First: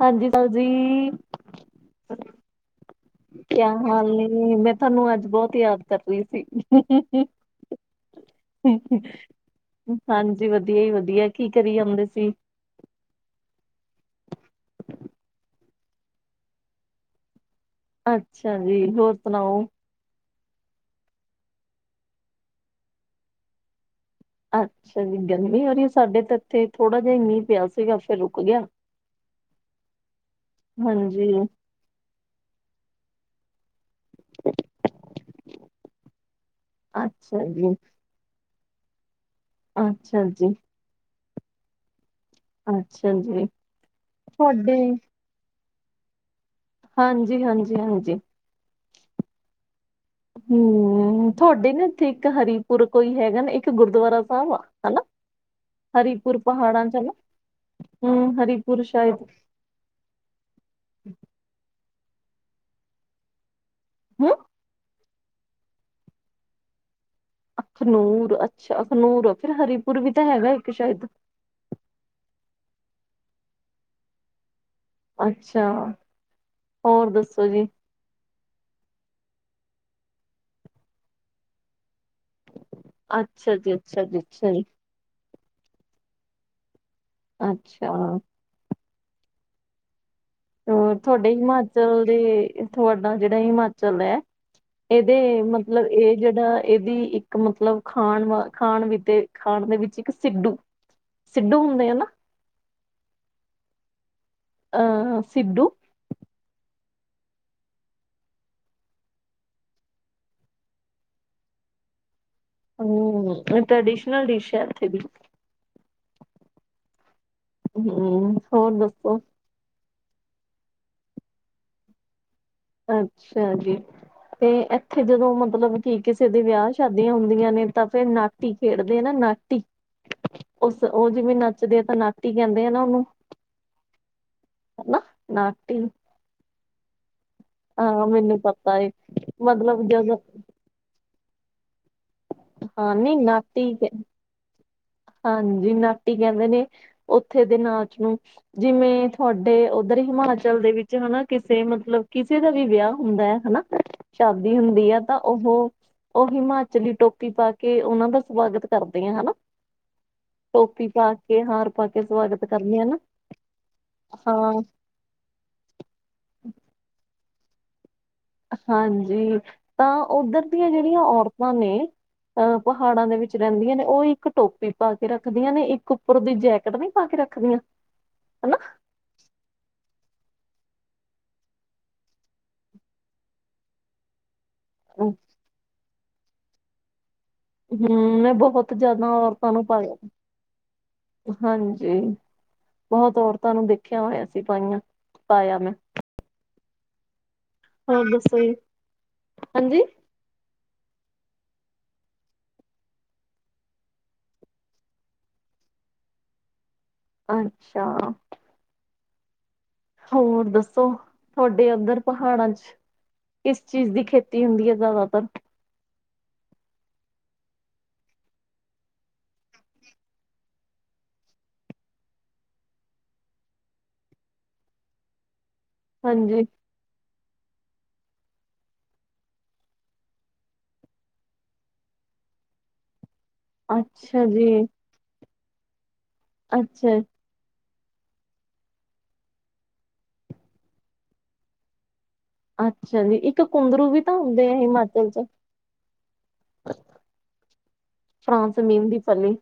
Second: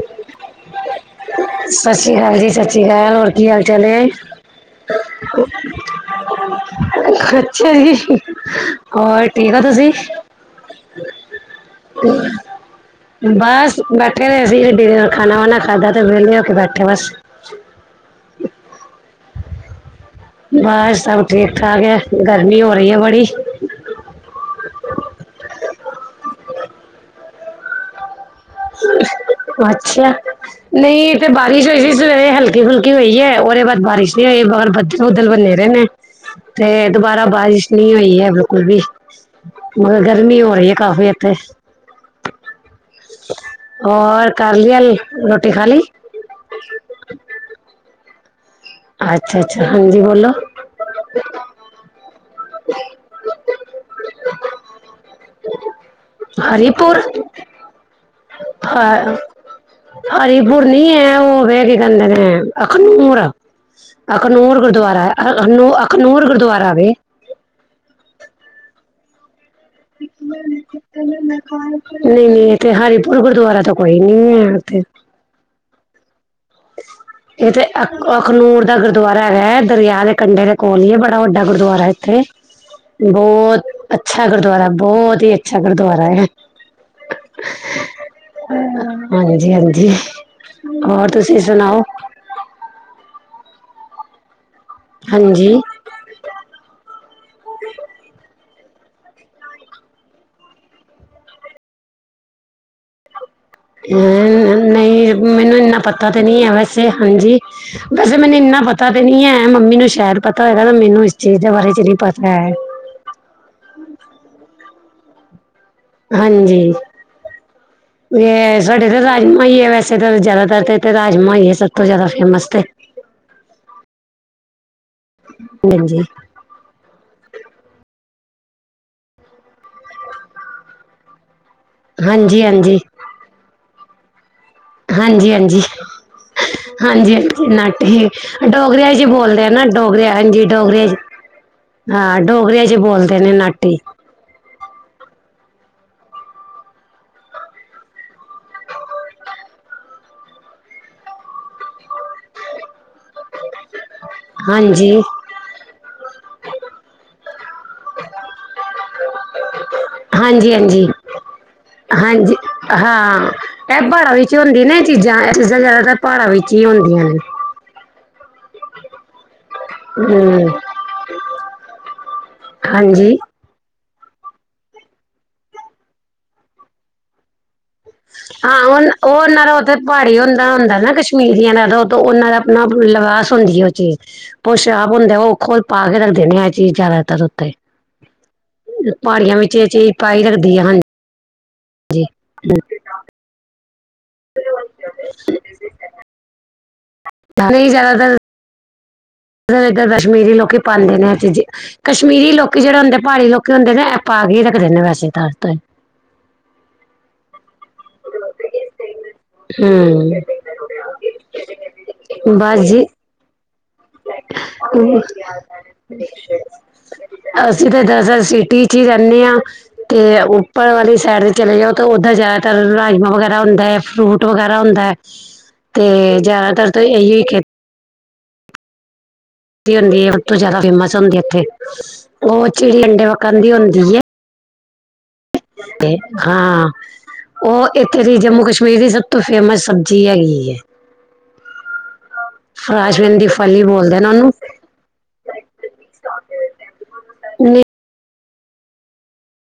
ਹਾਂਜੀ, ਤਾਓ ਜੀ? ਸਤਿ ਸ਼੍ਰੀ ਅਕਾਲ ਜੀ, ਸ- ਸ੍ਰੀ ਅਕਾਲ ਹੋਰ ਕੀ ਹਾਲ- ਕਿਆ ਚਾਲ, ਏ? ਨੇ ਮੈਂ ਤੁਹਾਨੂੰ ਅੱਜ ਬਹੁਤ ਯਾਦ ਕਰ ਰਹੀ ਸੀ। ਹੋਰ ਠੀਕ ਹੋ ਤੁਸੀਂ? ਹਾਂਜੀ ਵਧੀਆ ਹੀ ਵਧੀਆ ਕੀ ਕਰੀ ਜਾਂਦੇ ਸੀ। ਬਸ ਬੈਠੇ ਹੋਏ ਸੀਗੇ ਡਿਨਰ ਦੇ ਖਾਣਾ- ਵਾਣਾ ਖਾਧਾ, ਤੇ ਵਹਿਲੇ ਹੋ ਕੇ ਬੈਠੇ ਬਸ। ਅੱਛਾ ਜੀ, ਹੋਰ ਸੁਣਾਓ? ਬਸ ਸਭ ਠੀਕ-ਠਾਕ ਹੈ ਗਰਮੀ ਹੋ ਰਹੀ ਹੈ, ਬੜੀ। ਅੱਛਾ ਜੀ, ਗਰਮੀ ਹੋਰੀ ਹੈ ਸਾਡੇ ਤਾਂ ਇੱਥੇ, ਥੋੜਾ ਜਿਹਾ ਹੀ ਮੀਂਹ ਪਿਆ ਸੀਗਾ ਫੇਰ ਅੱਛਾ, ਨਹੀਂ ਇੱਥੇ ਹਾਂਜੀ ਬਾਰਿਸ਼ ਹੋਈ ਸੀ। ਸਵੇਰੇ ਹਲਕੀ- ਫੁਲਕੀ ਹੋਈ ਹੈ, ਉਹਦੇ ਬਾਅਦ ਬਾਰਿਸ਼ ਨਹੀ ਹੋਈ, ਬਾਹਰ ਬੱਦਲ- ਬੁਦਲ ਬਨੇ, ਰਹੇ ਨੇ ਤੇ ਦੁਬਾਰਾ, ਅੱਛਾ ਬਾਰਿਸ਼ ਜੀ ਨਹੀਂ ਹੋਈ ਬਿਲਕੁਲ ਵੀ, ਮਗਰ ਅੱਛਾ ਗਰਮੀ ਜੀ ਹੋ ਰਹੀ ਹੈ ਕਾਫੀ ਇੱਥੇ ਅੱਛਾ ਜੀ, ਔਰ ਕਰ ਲਿਆ ਤੁਹਾਡੇ ਰੋਟੀ ਖਾ ਲੀ? ਹਾਂਜੀ-ਹਾਂਜੀ -ਹਾਂਜੀ। ਅੱਛਾ -ਅੱਛਾ, ਹਾਂਜੀ ਬੋਲੋ ਹਮ ਤੁਹਾਡੇ, ਨਾ, ਇੱਥੇ ਇੱਕ ਹਰੀਪੁਰ ਕੋਈ ਹੈਗਾ ਨਾ, ਇੱਕ ਗੁਰਦੁਆਰਾ ਸਾਹਿਬ, ਆ ਹਨਾ। ਹਰੀਪੁਰ, ਪਹਾੜਾਂ ਚੱ ਨ ਹਾਂ। ਹਰੀਪੁਰ ਨਈ ਹੈ, ਉਹ ਵ ਕੇ ਕਹਿੰਦੇ ਨੇ ਅਖਨੂਰ। ਹਮ ਅਖਨੂਰ ਗੁਰਦੁਆਰਾ ਅ, ਅਖਨੂਰ ਗੁਰਦੁਆਰਾ ਵੇ। ਅਖਨੂਰ, ਅੱਛਾ ਅਖਨੂਰ ਫਿਰ ਹਰੀਪੁਰ ਵੀ ਤਾਂ ਹੈਗਾ ਇੱਕ ਸ਼ਾਇਦ ਨਹੀਂ- ਨਹੀਂ, ਇੱਥੇ ਹਰਪੁਰ ਗੁਰਦੁਆਰਾ ਤਾਂ ਕੋਈ ਨਈ ਹੈ ਉਥੇ। ਅੱਛਾ। ਹੋਰ ਦੱਸੋ ਇਹ ਤੇ ਜੀ ਉਹ ਅਖਨੂਰ ਦਾ ਗੁਰਦੁਆਰਾ ਹੈਗਾ ਹੈ, ਦਰਿਆ ਦੇ ਕੰਢੇ ਦੇ ਕੋਲ ਹੀ ਹੈ, ਬੜਾ ਵੱਡਾ ਗੁਰਦੁਆਰਾ ਇੱਥੇ [unintelligible] [unintelligible] ਬਹੁਤ ਜੀ ਜੀ ਅੱਛਾ, ਜੀ ਗੁਰਦੁਆਰਾ ਬਹੁਤ ਹੀ, ਅੱਛਾ ਗੁਰਦੁਆਰਾ ਏ, ਅੱਛਾ। ਹਾਂਜੀ -ਹਾਂਜੀ ਹੋਰ। ਤੁਸੀਂ ਸੁਣਾਓ ਹਿਮਾਚਲ ਦੇ, ਤੁਹਾਡਾ ਜਿਹੜਾ ਹਿਮਾਚਲ ਹੈ, ਇਹਦੇ ਹਾਂਜੀ ਮਤਲਬ ਇਹ ਜਿਹੜਾ ਇਹਦੀ ਇੱਕ ਮਤਲਬ, ਖਾਣ ਵ ਖਾਣ -ਖਾਣ ਦੇ ਵਿੱਚ ਇੱਕ ਸਿੱਧੂ। ਸਿੱਧੂ ਹੁੰਦੇ ਆ ਨਾ ਹ ਨਹੀਂ ਅਹ ਮੈਨੂੰ ਸਿੱਡੂ ਇੰਨਾ ਪਤਾ ਤਾਂ, ਨਹੀਂ ਹੈ ਵੈਸੇ ਹਾਂਜੀ। ਵੈਸੇ ਮੈਨੂੰ ਇੰਨਾ ਪਤਾ ਤੇ ਨਹੀਂ ਹੈ, ਮੰਮੀ ਨੂੰ ਸ਼ਾਇਦ ਪਤਾ ਹੋਏਗਾ, ਮੈਨੂੰ ਇਸ ਚੀਜ਼ ਦੇ ਬਾਰੇ ਚ ਨਹੀਂ ਪਤਾ ਹੈ। ਹਮ ਟ੍ਰੈਡੀਸ਼ਨਲ ਡਿਸ਼ ਹੈ ਇੱਥੇ। ਹਾਂਜੀ, ਹਮ ਵੀ ਹੋਰ ਸਾਡੇ ਦੱਸੋ ਰਾਜ ਵੈਸੇ ਤਾਂ ਜ਼ਿਆਦਾਤਰ ਤੇ, ਰਾਜਮਾ ਹੀ ਸਭ ਤੋਂ ਜ਼ਿਆਦਾ ਫੇਮਸ ਤੇ ਅੱਛਾ ਜੀ, ਤੇ ਇੱਥੇ ਜਦੋਂ ਮਤਲਬ ਹਾਂਜੀ ਕੀ ਕਿਸੇ ਵਿਆਹ ਸ਼ਾਦੀਆਂ ਹੁੰਦੀਆਂ ਨੇ, ਤਾਂ ਫੇਰ ਨਾਟੀ, ਖੇਡਦੇ ਆ ਨਾ ਨਾਟੀ। ਉਸ ਉਹ ਜਿਵੇਂ ਨੱਚਦੇ ਆ, ਤਾਂ ਨਾਤੀ ਹਾਂਜੀ ਕਹਿੰਦੇ ਆ ਹਾਂਜੀ ਨਾ ਉਹਨੂੰ। ਹਨਾ ਹਾਂਜੀ- ਹਾਂਜੀ- ਨਾਟੀ ਹਾਂਜੀ ਹਾਂ ਨਾਟੀ, ਮੈਨੂੰ ਠ ਪਤਾ ਏ ਡੋਗਰਿਆਂ ਚ ਬੋਲਦੇ ਆ ਨਾ, ਮਤਲਬ ਡੋਗਰੇ ਜਦੋਂ ਹਾਂਜੀ ਡੋਗਰਿਆਂ ਚ। ਹਾਂ ਡੋਗਰਿਆ ਚ ਹਾਂ ਨੀ ਬੋਲਦੇ ਨੇ, ਨਾਟੀ। ਹਾਂਜੀ, ਨਾਟੀ ਕਹਿੰਦੇ ਨੇ, ਉੱਥੇ ਦੇ ਨਾਚ ਨੂੰ। ਜਿਵੇਂ ਤੁਹਾਡੇ ਉੱਧਰ, ਹਿਮਾਚਲ ਦੇ ਵਿੱਚ ਹਨਾ, ਕਿਸੇ ਮਤਲਬ ਕਿਸੇ ਦਾ, ਵੀ ਵਿਆਹ ਹੁੰਦਾ ਹਨਾ, ਸ਼ਾਦੀ ਹਾਂਜੀ ਹੁੰਦੀ ਆ ਤਾਂ ਉਹ ਉਹ ਹਿਮਾਚਲੀ ਟੋਪੀ ਪਾ ਕੇ, ਉਹਨਾਂ ਦਾ ਸਵਾਗਤ, ਕਰਦੇ ਆ ਹਨਾ। ਹਾਂਜੀ ਟੋਪੀ -ਹਾਂਜੀ- ਪਾ ਕੇ ਹਾਰ ਪਾ ਕੇ ਹਾਂਜੀ ਸਵਾਗਤ ਕਰਨੇ ਆ ਨਾ ਹਾਂ, ਐ ਪਹਾੜਾ ਵਿੱਚ ਹਾਂ ਹੁੰਦੀ ਨੇ,। ਜਾ ਐ ਚੀਜ਼ਾਂ, ਜ਼ਿਆਦਾਤਰ ਪਹਾੜਾਂ ਵਿੱਚ, ਹੀ ਹੁੰਦੀਆਂ ਨੇ, ਹਾਂਜੀ, ਤਾਂ ਉੱਧਰ ਹਮ ਦੀਆਂ ਜਿਹੜੀਆਂ ਔਰਤਾਂ ਨੇ, ਅਹ ਪਹਾੜਾਂ ਦੇ ਹਾਂਜੀ ਵਿੱਚ ਰਹਿੰਦੀਆਂ ਨੇ, ਉਹ ਇੱਕ ਟੋਪੀ ਪਾ ਕੇ ਰੱਖਦੀਆਂ ਨੇ, ਇੱਕ ਉੱਪਰ ਦੀ ਜੈਕਟ, ਨ ਪਾ ਕੇ ਰੱਖਦੀਆਂ ਹਨਾ ਹਾਂ ਵਾਲਾ, ਉਹ ਉਹਨਾਂ ਦਾ ਉੱਥੇ ਪਹਾੜੀ ਹੁੰਦਾ -ਹੁੰਦਾ ਨਾ ਕਸ਼ਮੀਰੀਆਂ ਦਾ ਤਾਂ, ਉ ਤੋਂ ਉਹਨਾਂ ਦਾ ਆਪਣਾ ਲਿਵਾਸ, ਹੁੰਦੀ ਹੈ ਉਹ ਚੀਜ਼ ਪੋਸਾਬ ਹਮ ਹੁੰਦੇ ਓ ਖੋਲ ਪਾ ਕੇ ਰੱਖਦੇ ਨੇ ਆ ਇਹ ਚੀਜ਼ ਜ਼ਾਦਾਤਰ ਓਥੇ। ਹੂੰ ਮੈਂ ਬਹੁਤ ਜਿਆਦਾ ਔਰਤਾਂ ਨੂੰ ਇਹ ਚੀਜ਼ ਪਾਇਆ। ਪਾਈ ਰੱਖਦੀ ਹੈ ਹਾਂਜੀ ਹਾਂਜੀ, ਬਹੁਤ ਔਰਤਾਂ ਨੂੰ ਦੇਖ ਦੇਖਿਆ ਹੋਏਆ ਸੀ ਪਾਈਆਂ, ਪਾਇਆ ਮੈਂ ਹੋਰ ਦੱਸੋ ਜੀ ਹਾਂਜੀ ਇਦਰ ਕਸ਼ਮੀਰੀ ਲੋਕੀ ਪਾਂਦੇ ਨੇ ਆ ਚੀਜ਼ੀ। ਕਸ਼ਮੀਰੀ ਲੋਕੀ ਜੇੜੇ ਹੁੰਦੇ ਪਹਾੜੀ ਲੋਕੀ ਹੁੰਦੇ ਨੇ ਐਹ ਪਾ ਕੇ ਈ ਰੱਖਦੇ ਵੈਸੇ ਤਾਂ। ਅੱਛਾ। ਹੂੰ ਹੋਰ ਦੱਸੋ ਤੁਹਾਡੇ ਓਦਰ ਪਹਾੜਾਂ ਬਸ ਚ ਜੀ ਕਿਸ ਚੀਜ਼ ਦੀ ਖੇਤੀ ਹੁੰਦੀ ਐ ਜਾਦਾਤਰ ਅਸੀ ਤਾਂ ਦਰਅਸਲ ਸਿਟੀ ਚ ਈ ਰੈਨੇ ਆਂ। ਤੇ ਉਪਰ ਵਾਲੀ ਸਾਈਡ ਤੇ ਚਲੇ ਜਾਓ ਤਾਂ ਓਦਰ ਜਾਦਾਤਰ ਰਾਜਮਾਂ ਵਗੈਰਾ ਹੁੰਦਾ ਐ ਫਰੂਟ ਵਗੈਰਾ ਹੁੰਦਾ ਐ। [inaudible] ਤੇ ਹਾਂਜੀ ਜਾਦਾਤਰ ਤਾ ਏਹੀ ਖੇ ਦੀ ਹੁੰਦੀ ਆ ਸਭ ਤੋਂ ਜਾਦਾ ਫੇਮਸ ਹੁੰਦੀ ਏ ਏਥੇ, ਓ ਚਿੜੀ ਅੰਡੇ ਵੱਕਣ ਅੱਛਾ ਜੀ। ਤੇ ਹਾਂ ਅੱਛਾ, ਓ ਏਥੇ ਦੀ ਜੰਮੂ ਕਸ਼ਮੀਰ ਦੀ ਸਬ ਤੋਂ ਫੇਮਸ ਸਬਜ਼ੀ ਹੈਗੀ ਐ। ਅੱਛਾ ਜੀ ਫਰਾਸ਼ਬਿਨ ਦੀ ਇਕ ਫਲੀ ਕੁੰਦਰੂ ਬੋਲਦੇ ਵੀ ਨੇ ਤਾਂ ਉਹਨੂੰ ਹੁੰਦੇ ਆ ਹਿਮਾਚਲ ਚ ਨਹੀਂ ਫਰਾਂਸ ਮੀਨ ਦੀ ਫਲੀ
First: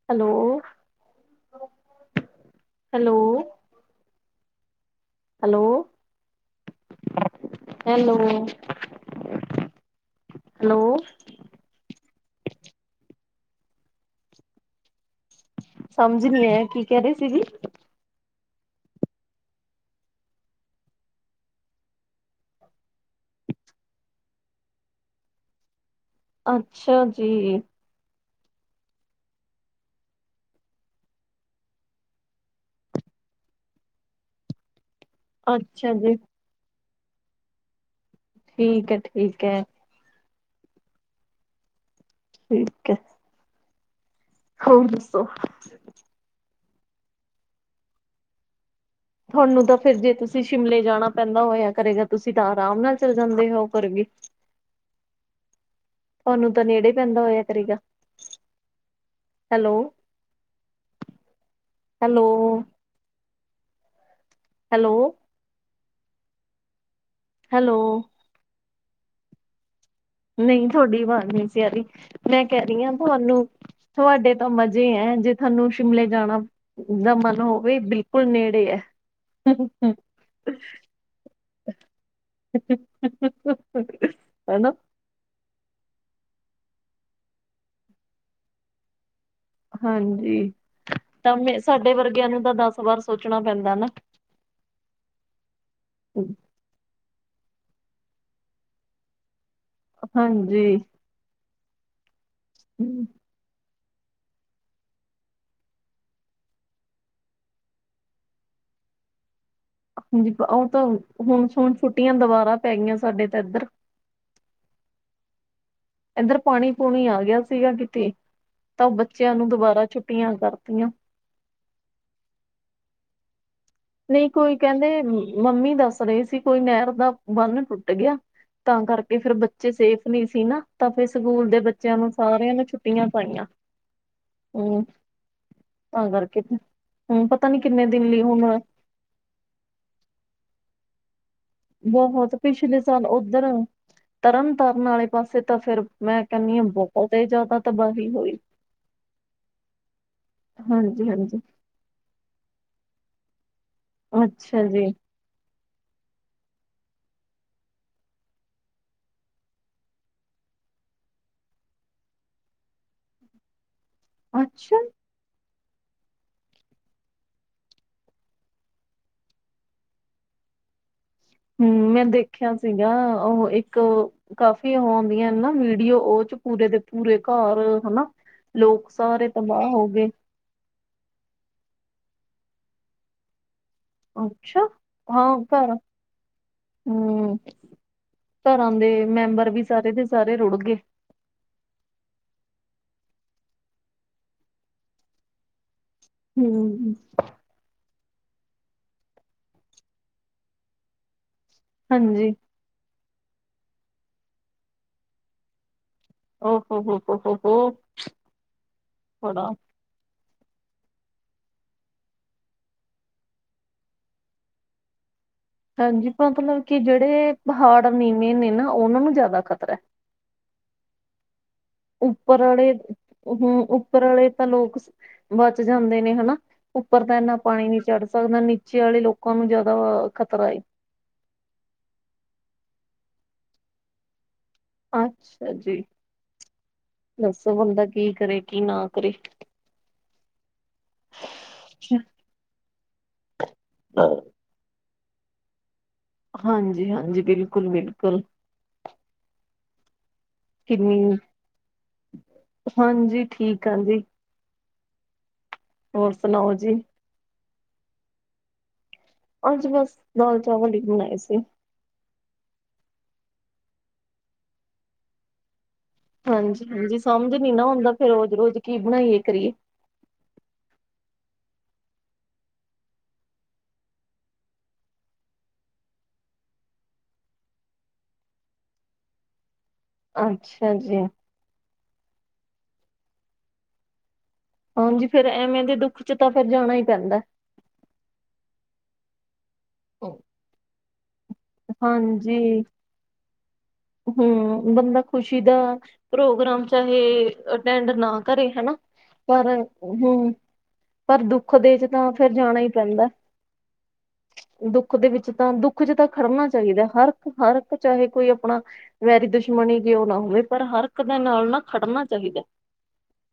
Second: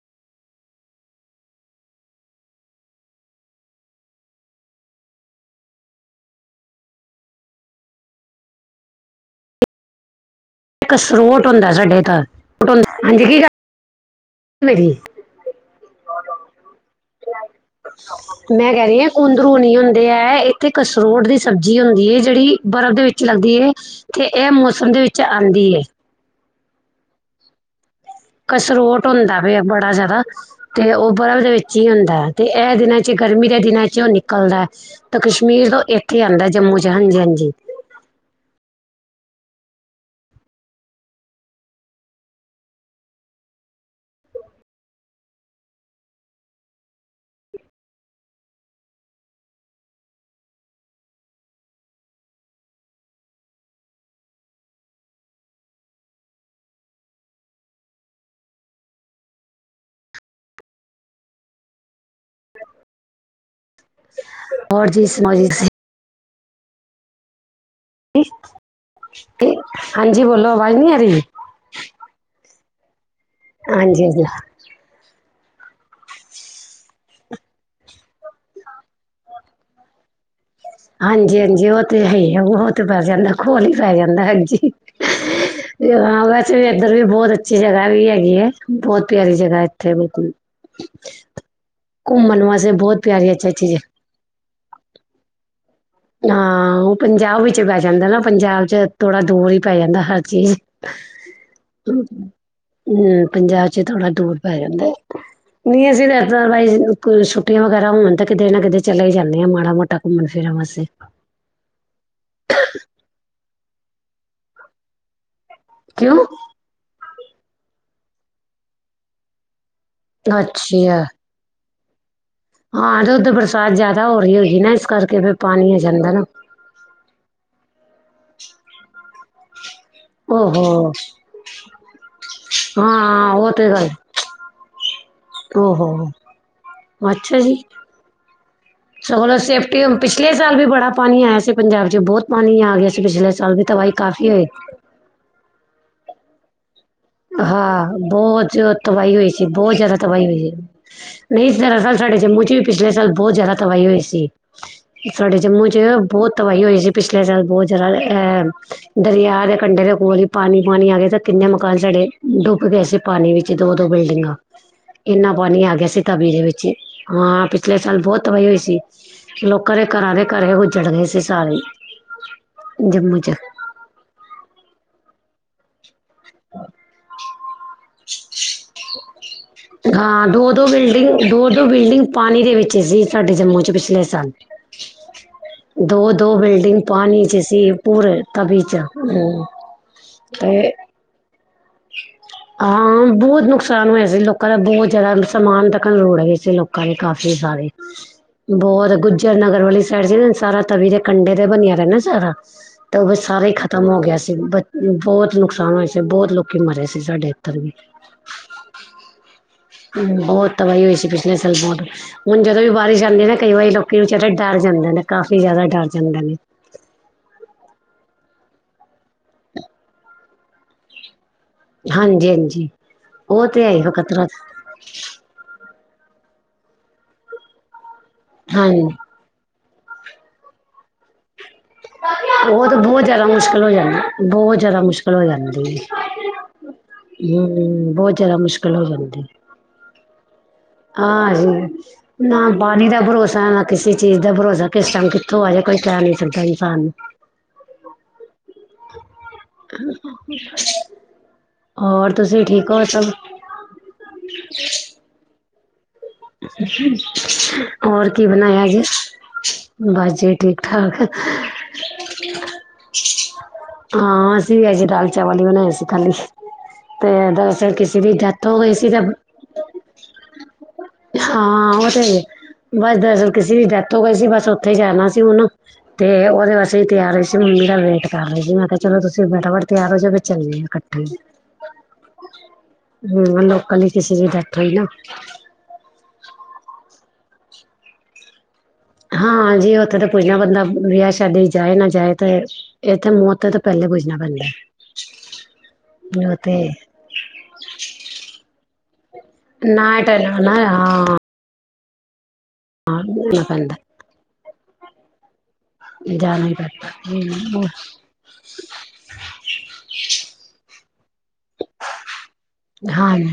ਹੈਲੋ-ਹੈਲੋ ਹੈਲੋ-ਹੈਲੋ ਇਕ ਸਰੋਟ ਹੁੰਦਾ ਸਾਡੇ ਘਰ [unintelligible] ਮੇਰੀ ਸਮਝ ਨੀ ਆਏਆ ਕੀ ਕੈ ਰਏ ਸੀ ਜੀ। [inaudible] ਮੈ ਕੈ ਰਈ ਆ ਕੁੰਦਰੂ ਨੀ ਹੁੰਦੇ ਐ ਏਥੇ ਕਸਰੋਟ ਦੀ ਸਬਜ਼ੀ ਹੁੰਦੀ ਏ ਜੇੜੀ ਬਰਫ਼ ਦੇ ਵਿਚ ਵਿਚ ਲੱਗਦੀ ਐ, ਤੇ ਐ ਮੌਸਮ ਦੇ ਵਿਚ ਆਂਦੀ ਐ। ਅੱਛਾ ਜੀ। ਕਸਰੋਟ ਹੁੰਦਾ ਪਿਆ ਬੜਾ ਜਾਦਾ। ਤੇ ਓ ਬਰਫ਼ ਦੇ ਵਿਚ ਈ ਹੁੰਦਾ ਤੇ ਐਹ ਦਿਨਾਂ ਚ ਗਰਮੀ ਦੇ ਦਿਨਾਂ ਚ ਓ ਨਿਕਲਦਾ। ਕਸ਼ਮੀਰ ਤੋਂ ਅੱਛਾ ਜੀ ਏਥੇ ਆਂਦਾ ਜੰਮੂ ਚ ਹਾਂਜੀ-ਹਾਂਜੀ। ਠੀਕ ਐ-ਠੀਕ ਐ। ਠੀਕ ਐ। ਹੋਰ ਦੱਸੋ ਥੋਨੂੰ ਤਾਂ ਫੇਰ ਜੇ ਤੁਸੀ ਸ਼ਿਮਲੇ ਜਾਨਾ ਪੈਂਦਾ ਹੋਏਆ ਕਰੇਗਾ ਤੁਸੀ ਤਾਂ ਅਰਾਮ ਨਾਲ ਚੱਲ ਜਾਂਦੇ ਹੋ ਕਰ ਵੀ। ਤੁਹਾਨੂੰ ਤਾਂ ਨੇੜੇ ਪੈਂਦਾ ਹੋਏਆ ਕਰੇਗਾ, ਹੈਲੋ ਹੈਲੋ ਹੋਰ ਜੀ ਹੈਲੋ, ਸਨਾਈਏ ਹੈਲੋ- ਹਾਂਜੀ ਬੋਲੋ ਅਵਾਜ਼ ਨੀ ਆ ਰਈ। ਚਆਰੀ ਮੈਂ ਕੈ ਰਈ ਆਂ ਤੁਹਾਨੂੰ ਹਾਂਜੀ ਹਾਂਜੀ ਤੁਹਾਡੇ ਤਾਂ ਮਜੇ ਐ ਜੇ ਥਾਨੂੰ ਸ਼ਿਮਲੇ ਜਾਨਾ ਦਾ ਮਨ ਹੋਵੇ ਬਿਲਕੁਲ ਨੇੜੇ ਐ। [inaudible] ਹਾਂਜੀ- ਹਾਂਜੀ ਓ ਤੇ ਹੈ ਹੀ ਹੈ ਓ ਤੇ ਪੈ ਜਾਂਦਾ ਕੋਲ ਈ ਪੈ ਜਾਂਦਾ ਹਾਂਜੀ। ਹਨਾ ਹਾਂ ਵੈਸੇ ਵੀ ਇਧਰ ਵੀ ਬਹੁਤ ਅਛੀ ਜਗ੍ਹਾ ਵੀ ਹੈਗੀ ਐ, ਬਹੁਤ ਪਿਆਰੀ ਜਗਾ ਇਥੇ ਬਿਲਕੁਲ, ਹਾਂਜੀ ਤਾਂ ਮੈਂ ਸਾਡੇ ਵਰਗਿਆਂ ਘੁੰਮਨ ਨੂੰ ਤਾਂ ਵਾਸੇ ਦਸ ਬਹੁਤ ਵਾਰ ਪਿਆਰੀ ਸੋਚਣਾ ਅੱਛਾ ਪੈਂਦਾ ਚੀਜ- ਨਾ ਹਾਂ ਉਹ ਪੰਜਾਬ ਵਿਚ ਪੈਹਿ ਜਾਦਾ ਨਾ ਪੰਜਾਬ 'ਚ ਥੋੜਾ ਦੂਰ ਹੀ ਪੈ ਜਾਦਾ ਹਾਂਜੀ ਹੂੰ - [unintelligible] ਪੰਜਾਬ 'ਚ ਥੋੜ੍ਹਾ ਦੂਰ ਪੈ ਜਾਂਦੈ। ਨਹੀ ਅਸੀ ਤਾਂ ਛੁੱਟੀਆਂ ਵਗੈਰਾ ਹੋਣ ਤਾਂ ਕਿਤੇ ਨਾ ਕਿਤੇ ਚਲੇ ਹੀ ਜਾਨੇ ਆਂ ਮਾੜਾ ਮੋਟਾ ਘੁੰਮਣ ਹਾਂਜੀ ਫਿਰਨ ਉਹ ਵਾਸਤੇ ਤਾਂ ਹੁਣ ਹੁਣ ਛੁੱਟੀਆਂ ਦੁਬਾਰਾ ਪੈ ਗਈਆਂ ਸਾਡੇ ਤਾਂ ਇੱਧਰ। ਕਿਉਂ ਏਧਰ ਪਾਣੀ ਪੂਣੀ ਆ ਗਿਆ ਸੀਗਾ ਕਿਤੇ, ਤਾਂ ਉਹ ਬੱਚਿਆਂ ਨੂੰ ਦੁਬਾਰਾ ਛੁੱਟੀਆਂ ਕਰਤੀਆਂ ਅਛਿਆ ਹਾਂ ੳਦੁੱਧ ਬਰਸਾਤ ਜਿਆਦਾ ਹੋ ਨਹੀਂ ਰਹੀ ਕੋਈ ਹੋਗੀ ਨਾ ਇਸ ਕਹਿੰਦੇ ਕਰਕੇ ਫੇਰ ਮ- ਪਾਣੀ ਮੰਮੀ ਆ ਦੱਸ ਜਾਂਦਾ ਰਹੇ ਨਾ। ਸੀ ਕੋਈ ਨਹਿਰ ਦਾ ਬੰਨ ਟੁੱਟ ਗਿਆ ਤਾਂ ਕਰਕੇ ਫੇਰ ਬੱਚੇ ਸੇਫ ਨਹੀ ਸੀ ਨਾ ਤਾਂ ਓਹੋ ਫਿਰ ਸਕੂਲ ਦੇ ਬੱਚਿਆਂ ਨੂੰ ਸਾਰਿਆਂ ਨੇ ਛੁੱਟੀਆਂ ਹਾਂ ਪਾਈਆਂ। ਉਹ ਤੇ ਗੱਲ ਹੂੰ, ਓਹੋ ਤਾਂ ਕਰਕੇ, ਹੂੰ ਪਤਾ ਨੀ ਕਿਨੇ ਦਿਨ ਲਈ ਹੁਣ ਸਗਲ ਸੇਫਟੀ ਪਿਛਲੇ ਸਾਲ ਵੀ ਬੜਾ ਪਾਨੀ ਆਯਾ ਸੀ। ਪੰਜਾਬ ਚ ਬਹੁਤ ਪਾਣੀ ਆ ਪਿਛਲੇ ਗਿਆ ਸੀ ਸਾਲ ਪਿਛਲੇ ਉੱਧਰ ਸਾਲ ਵੀ ਤਵਾਹੀ ਕਾਫ਼ੀ ਹੋਏ ਤਰਨ ਤਾਰਨ ਵਾਲੇ ਪਾਸੇ ਤਾਂ ਫੇਰ ਮੈਂ ਕਹਿੰਨੀ ਆਂ ਬ ਹਾ, ਬਹੁਤ ਜੋ ਤਬਾਹੀ ਹੋਈ ਸੀ ਬਹੁਤ ਜ਼ਿਆਦਾ ਤਬਾਹੀ ਹੋਈ, ਹਾਂਜੀ ਹਾਂਜੀ ਨਹੀਂ ਦਰਅਸਲ ਸਾਡੇ ਜੰਮੂ ਚ ਵੀ ਪਿਛਲੇ ਸਾਲ ਬਹੁਤ ਜ਼ਿਆਦਾ ਤਬਾਹੀ ਹੋਈ ਸੀ। ਅੱਛਾ ਜੀ ਸਾਡੇ ਜੰਮੂ ਚ ਬਹੁਤ ਤਬਾਹੀ ਹੋਈ ਸੀ ਪਿਛਲੇ ਸਾਲ ਬਹੁਤ ਜ਼ਿਆਦਾ ਅਹ ਦਰਿਆ ਦੇ ਕੰਢੇ ਦੇ ਕੋਲ ਹੀ ਪਾਨੀ ਪਾਨੀ ਆ ਗਏ ਤਾਂ ਕਿੰਨੇ ਮਕਾਨ ਸਾਡੇ ਡੁੱਬ ਗਏ ਸੀ ਪਾਨੀ ਵਿੱਚ ਦੋ ਦੋ ਬਿਲਡਿੰਗਾਂ। ਅੱਛਾ। ਇੰਨਾ ਪਾਨੀ ਆ ਗਿਆ ਸੀ ਤਬੀ ਦੇ ਵਿੱਚ ਹਾਂ ਪਿਛਲੇ ਸਾਲ ਬਹੁਤ ਤਬਾਹੀ ਹੋਈ ਸੀ। ਲੋਕਾਂ ਦੇ ਘਰਾਂ ਦੇ ਘਰ ਉੱਜੜ ਗਏ ਸੀ। ਸਾਰੇ ਹੁੰ ਮੈਂ ਦੇਖਿਆ ਸੀਗਾ ਜੰਮੂ ਚ ਉਹ ਇੱਕ ਕਾਫੀ ਉਹ ਆਉਂਦੀਆਂ ਨਾ ਡੀਓ ਉਹ ਚ ਪੂਰੇ ਦੇ ਪੂਰੇ ਘਰ ਹਨਾ ਲੋਕ ਸਾਰੇ ਤਬਾਹ ਹੋ ਗਏ। ਹਾਂ ਦੋ ਦੋ ਵ, [unintelligible] ਦੋ ਦੋ ਬਿਲਡਿੰਗ ਪਾਨੀ ਦੇ ਵਿੱਚ ਸੀ ਸਾਡੇ ਜੰਮੂ ਚ ਪ ਪਿਛਲੇ ਸਾਲ, ਅੱਛਾ ਹਾਂ ਘਰ ਦੋ ਦੋ ਬਿਲਡਿੰਗ ਪਾਨੀ ਚ ਹੂੰ ਸੀ ਪੂਰੇ ਤਬੀ ਘਰਾਂ ਚ ਦੇ ਹਮ ਮੈਂਬਰ ਵੀ ਸਾਰੇ ਦੇ ਸਾਰੇ ਰੁੜ ਤੇ ਗਏ ਹਾਂ ਬਹੁਤ ਨੁਕਸਾਨ ਹੋਇਆ ਸੀ ਲੋਕਾਂ ਦਾ ਬਹੁਤ ਜ਼ਿਆਦਾ ਸਮਾਨ ਤ ਲ ਲੋੜ ਵੇ ਲੋਕਾਂ ਦੇ ਹੂੰ ਕਾਫੀ ਸਾਰੇ ਬਹੁਤ ਗੁੱਜਰ ਨਗਰ ਵਾਲੀ ਸਾਈਡ ਸੀ ਨਾ ਸਾਰਾ ਤਵੀ ਦੇ ਕੰਢੇ ਤੇ ਬਨਿਆ। ਨਾ ਸਾਰਾ ਹਾਂਜੀ ਤੇ ਉਹ ਬ ਸਾਰੇ ਹੀ ਖ਼ਤਮ ਹੋ ਗਿਆ ਸੀ, ਬ ਬਹੁਤ ਨੁਕਸਾਨ ਹੋਇਆ ਸੀ। ਤੇ ਬਹੁਤ ਲੋਕੀ ਮਰੇ ਸੀ। ੋ ਸਾਡੇ ਹੋ ਇੱਧਰ ਵੀ ਹੋਣਾਾ [unintelligible] ਬਹੁਤ ਤਬਾਹੀ ਹੋਈ ਸੀ ਪਿਛਲੇ ਸਾਲ ਬੋਤ। ਹੁਣ ਜਦੋਂ ਵੀ ਬਾਰਿਸ਼ ਆਂਦੀ ਨਾ ਕਈ ਵਾਰੀ ਲੋਕੀ ਵਿਚਾਰੇ ਡਰ ਜਾਂਦੇ ਨੇ। ਕਾਫੀ ਜ਼ਿਆਦਾ ਡਰ ਹਾਂਜੀ ਜਾਂਦੇ ਨੇ ਮਤਲਬ ਕਿ ਜਿਹੜੇ ਪਹਾੜ ਨੀਵੇੇ ਨੇ ਨਾ ਉਹਨਾਂ ਨੂੰ ਜ਼ਿਆਦਾ ਖ਼ਤਰੈ। ਹਾਂਜੀ ਉੱਪਰ ਹਾਂਜੀ ਆਲੇ ਉਹ ਹੁੰ ਤੇ ਹੈ ਹੀ ਉੱਪਰ ਖਤਰਾ ਵਾਲੇ ਤਾਂ ਲੋਕ ਬਚ ਜਾਂਦੇ ਨੇ ਹਨਾ ਉੱਪਰ ਤਾਂ ਇੰਨਾ ਪਾਣੀ ਨੀ ਚੜ ਸਕਦਾ ਨੀਚੇ ਹਾਂਜੀ ਵਾਲੇ ਲੋਕ ਲੋਕਾਂ ਨੂੰ ਜਿਆਦਾ ਖ਼ਤਰਾ ਏ, [unintelligible] ਉਹ ਤਾਂ ਬਹੁਤ ਜਿਆਦਾ ਮੁਸ਼ਕਿਲ ਹੋ ਜਾਂਦਾ ਬਹੁਤ ਜਿਆਦਾ ਮੁਸ਼ਕਿਲ ਹੋ ਅੱਛਾ ਜਾਂਦੀ। ਜੀ ਦੱਸੋ ਬੰਦਾ ਹਮ ਕੀ ਬਹੁਤ ਜਿਆਦਾ ਕਰੇ ਕੀ ਮੁਸ਼ਕਿਲ ਹੋ ਨਾ ਕਰੇ। ਜਾਂਦੀ। ਹਾਂਜੀ ਨਾ ਪਾਣੀ ਦਾ ਭਰੋਸਾ ਨਾ ਕਿਸੇ ਚੀਜ਼ ਦਾ ਭਰੋਸਾ। ਕਿਸ ਟਾਈਮ ਕਿੱਥੋਂ ਆਜੇ ਕੋਈ ਟੈਮ ਨੀ, ਹਾਂਜੀ-ਹਾਂਜੀ ਬਿਲਕੁਲ-ਬਿਲਕੁਲ, ਕਿੰਨੀ ਹੋਰ ਤੁਸੀਂ ਠੀਕ ਹੋ ਸਭ? ਹਾਂਜੀ ਠੀਕ ਆ ਜੀ, ਹੋਰ ਸੁਣਾਓ ਜੀ ਹੋਰ ਕੀ ਬਣਾਇਆ ਜੀ? ਅੱਜ ਬਸ ਜੀ ਦਾਲ ਚਾਵਲ ਹੀ ਠੀਕ-ਠਾਕ, ਬਣਾਏ ਸੀ। ਹਾਂ ਅਸੀਂ ਵੀ ਆਏ ਸੀ ਦਾਲ ਚਾਵਲ ਹੀ ਬਣਾਇਆ ਸੀ। [unintelligible] ਹਾਂਜੀ ਹਾਂਜੀ ਤੇ ਸਮਝ ਨੀ ਨਾ ਦਰਅਸਲ ਆਉਂਦਾ ਕਿਸੇ ਫਿਰ ਦੀ ਰੋਜ਼ ਡੈਥ ਰੋਜ਼ ਹੋ ਗਈ ਕੀ ਸੀ ਤੇ, ਬਣਾਈਏ ਕਰੀਏ। ਹਾਂ ਉਹ ਤੇ, ਬਸ ਦਰਅਸਲ ਕਿਸੇ ਦੀ ਡੈਥ ਹੋ ਗਈ ਸੀ ਬਸ ਉੱਥੇ ਹੀ ਜਾਣਾ ਸੀ ਹੁਣ ਤੇ ਉਹਦੇ ਵਾਸਤੇ ਤਿਆਰ ਰਹੀ ਸੀ ਮੰਮੀ ਦਾ ਵੇਟ ਕਰ ਰਹੀ ਸੀ ਮੈਂ ਕਿਹਾ ਚਲੋ ਤੁਸੀਂ ਬੈਟਾ ਵ ਪਿਆਰ ਜਾ ਬੱਜੇ ਲੇ ਅੱਛਾ ਜੀ ਇਕੱਠੇ ਹੂੰ ਲੋਕਲ ਹੀ ਕਿਸੇ ਵੀ ਹਾਂਜੀ ਫੇਰ ਐਵੇਂ ਦੇ ਦੁੱਖ ਚ ਤਾਂ ਫਿਰ ਜਾਣਾ ਈ ਪੈਂਦਾ। ਹਾਂ ਜੀ ਉੱਥੇ ਤਾਂ ਪੁੱਜਣਾ ਬੰਦਾ ਵਿਆਹ ਸ਼ਾਦੀ ਜਾਏ ਨਾ ਜਾਏ ਤੇ ਹਾਂਜੀ ਇੱਥੇ ਮੌਤ ਪਹਿਲੇ ਪੁੱਛਣਾ ਪੈਂਦਾ ਹੂੰ ਬੰਦਾ ਖ਼ੁਸ਼ੀ ਦਾ ਤੇ ਪ੍ਰੋਗਰਾਮ ਚਾਹੇ ਅਟੈਂਡ ਨਾ ਕਰੇ ਹਨਾ ਪਰ ਨਾ ਹੂੰ, ਟਲਣਾ ਨਾ ਪਰ ਦੁੱਖ ਦੇ ਚ ਤਾਂ ਫੇਰ ਜਾਣਾ ਹੀ ਹਾਂ ਪੈਂਦਾ। [unintelligible] ਦੁੱਖ ਦੇ ਵਿੱਚ ਤਾਂ ਦੁੱਖ ਚ ਤਾਂ ਖੜਨਾ ਜਾਣਾ ਹੀ ਚਾਹੀਦਾ ਹਰ-ਹਰ ਪੈਂਦਾ ਇੱਕ ਚਾਹੇ ਕੋਈ ਆਪਣਾ ਵੈਰੀ ਦੁਸ਼ਮਣੀ ਕਿਉਂ ਨਾ ਹੋਵੇ ਪਰ ਹਰ ਇੱਕ ਦੇ ਨਾਲ ਨਾ ਖੜਨਾ ਚਾਹੀਦਾ। ਹਾਂਜੀ,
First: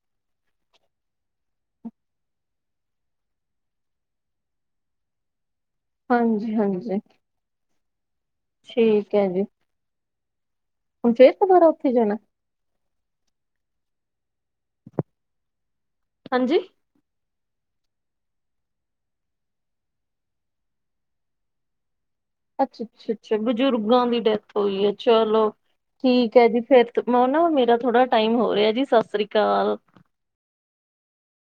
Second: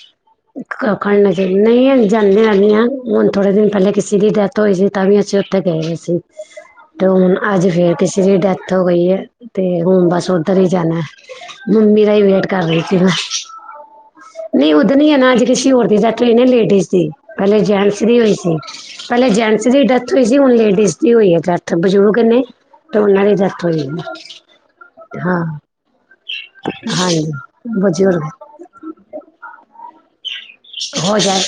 [inaudible] ਕਾਖਣ ਤੇ ਨਹੀਂ ਅਸੀਂ ਜਾਨੇ ਹੈਗੇ ਆ, ਹੁਣ ਥੋੜੇ ਦਿਨ ਪਹਿਲੇ ਕਿਸੇ ਦੀ ਡੈੱਥ ਹੋਈ ਸੀ ਤਾਂ ਵੀ ਅਸੀਂ ਓਥੇ ਗਏ ਸੀ। ਹਾਂਜੀ-ਹਾਂਜੀ, ਤੇ ਹੁਣ ਅੱਜ ਫੇਰ ਕਿਸੇ ਦੀ ਡੈਥ ਹੋ ਗਈ ਠੀਕ ਐ ਹੈ ਜੀ ਤੇ ਹੁਣ ਬਸ ਉਧਰ ਹੀ ਜਾਣਾ, ਹੁਣ ਫੇਰ ਦੁਬਾਰਾ ਉੱਥੇ ਮੰਮੀ ਦਾ ਜਾਣਾ ਹੀ ਵੇਟ ਕਰ ਰਹੀ ਸੀ ਨਾ, ਨਹੀਂ ਉੱਦਨ ਹੀ ਨਾ ਅੱਜ ਕਿਸੇ ਹੋਰ ਡੈੱਥ ਹੋਈ ਨਾ ਹਾਂਜੀ। ਲੇਡੀਜ਼ ਦੀ। ਪਹਿਲੇ ਜੇਨਸ ਦੀ ਹੋਈ ਸੀ। ਪਹਿਲੇ ਜੈਂਟਸ ਦੀ ਡੈਥ ਹੋਈ ਸੀ ਹੁਣ ਲੇਡੀਜ਼ ਦੀ ਹੋਈ ਐ ਡੈਥ ਬਜ਼ੁਰਗ ਨੇ ਤੇ ਉਹਨਾਂ ਦੀ ਅੱਛਾ-ਅੱਛਾ-ਅੱਛਾ ਡੈਥ ਹੋਈ ਬਜ਼ੁਰਗਾਂ ਦੀ ਹੈ ਡੈਥ ਹੋਈ ਐ ਹਾਂ ਚਲੋ। ਠੀਕ ਐ ਜੀ ਫੇਰ ਹਾਂਜੀ ਨਾ ਮੇਰਾ ਥੋੜਾ ਬਜ਼ੁਰਗ ਟਾਈਮ ਹੋ ਰਿਹਾ ਜੀ ਸਤਿ ਸ੍ਰੀ ਅਕਾਲ। ਹੋ ਜਾਏ,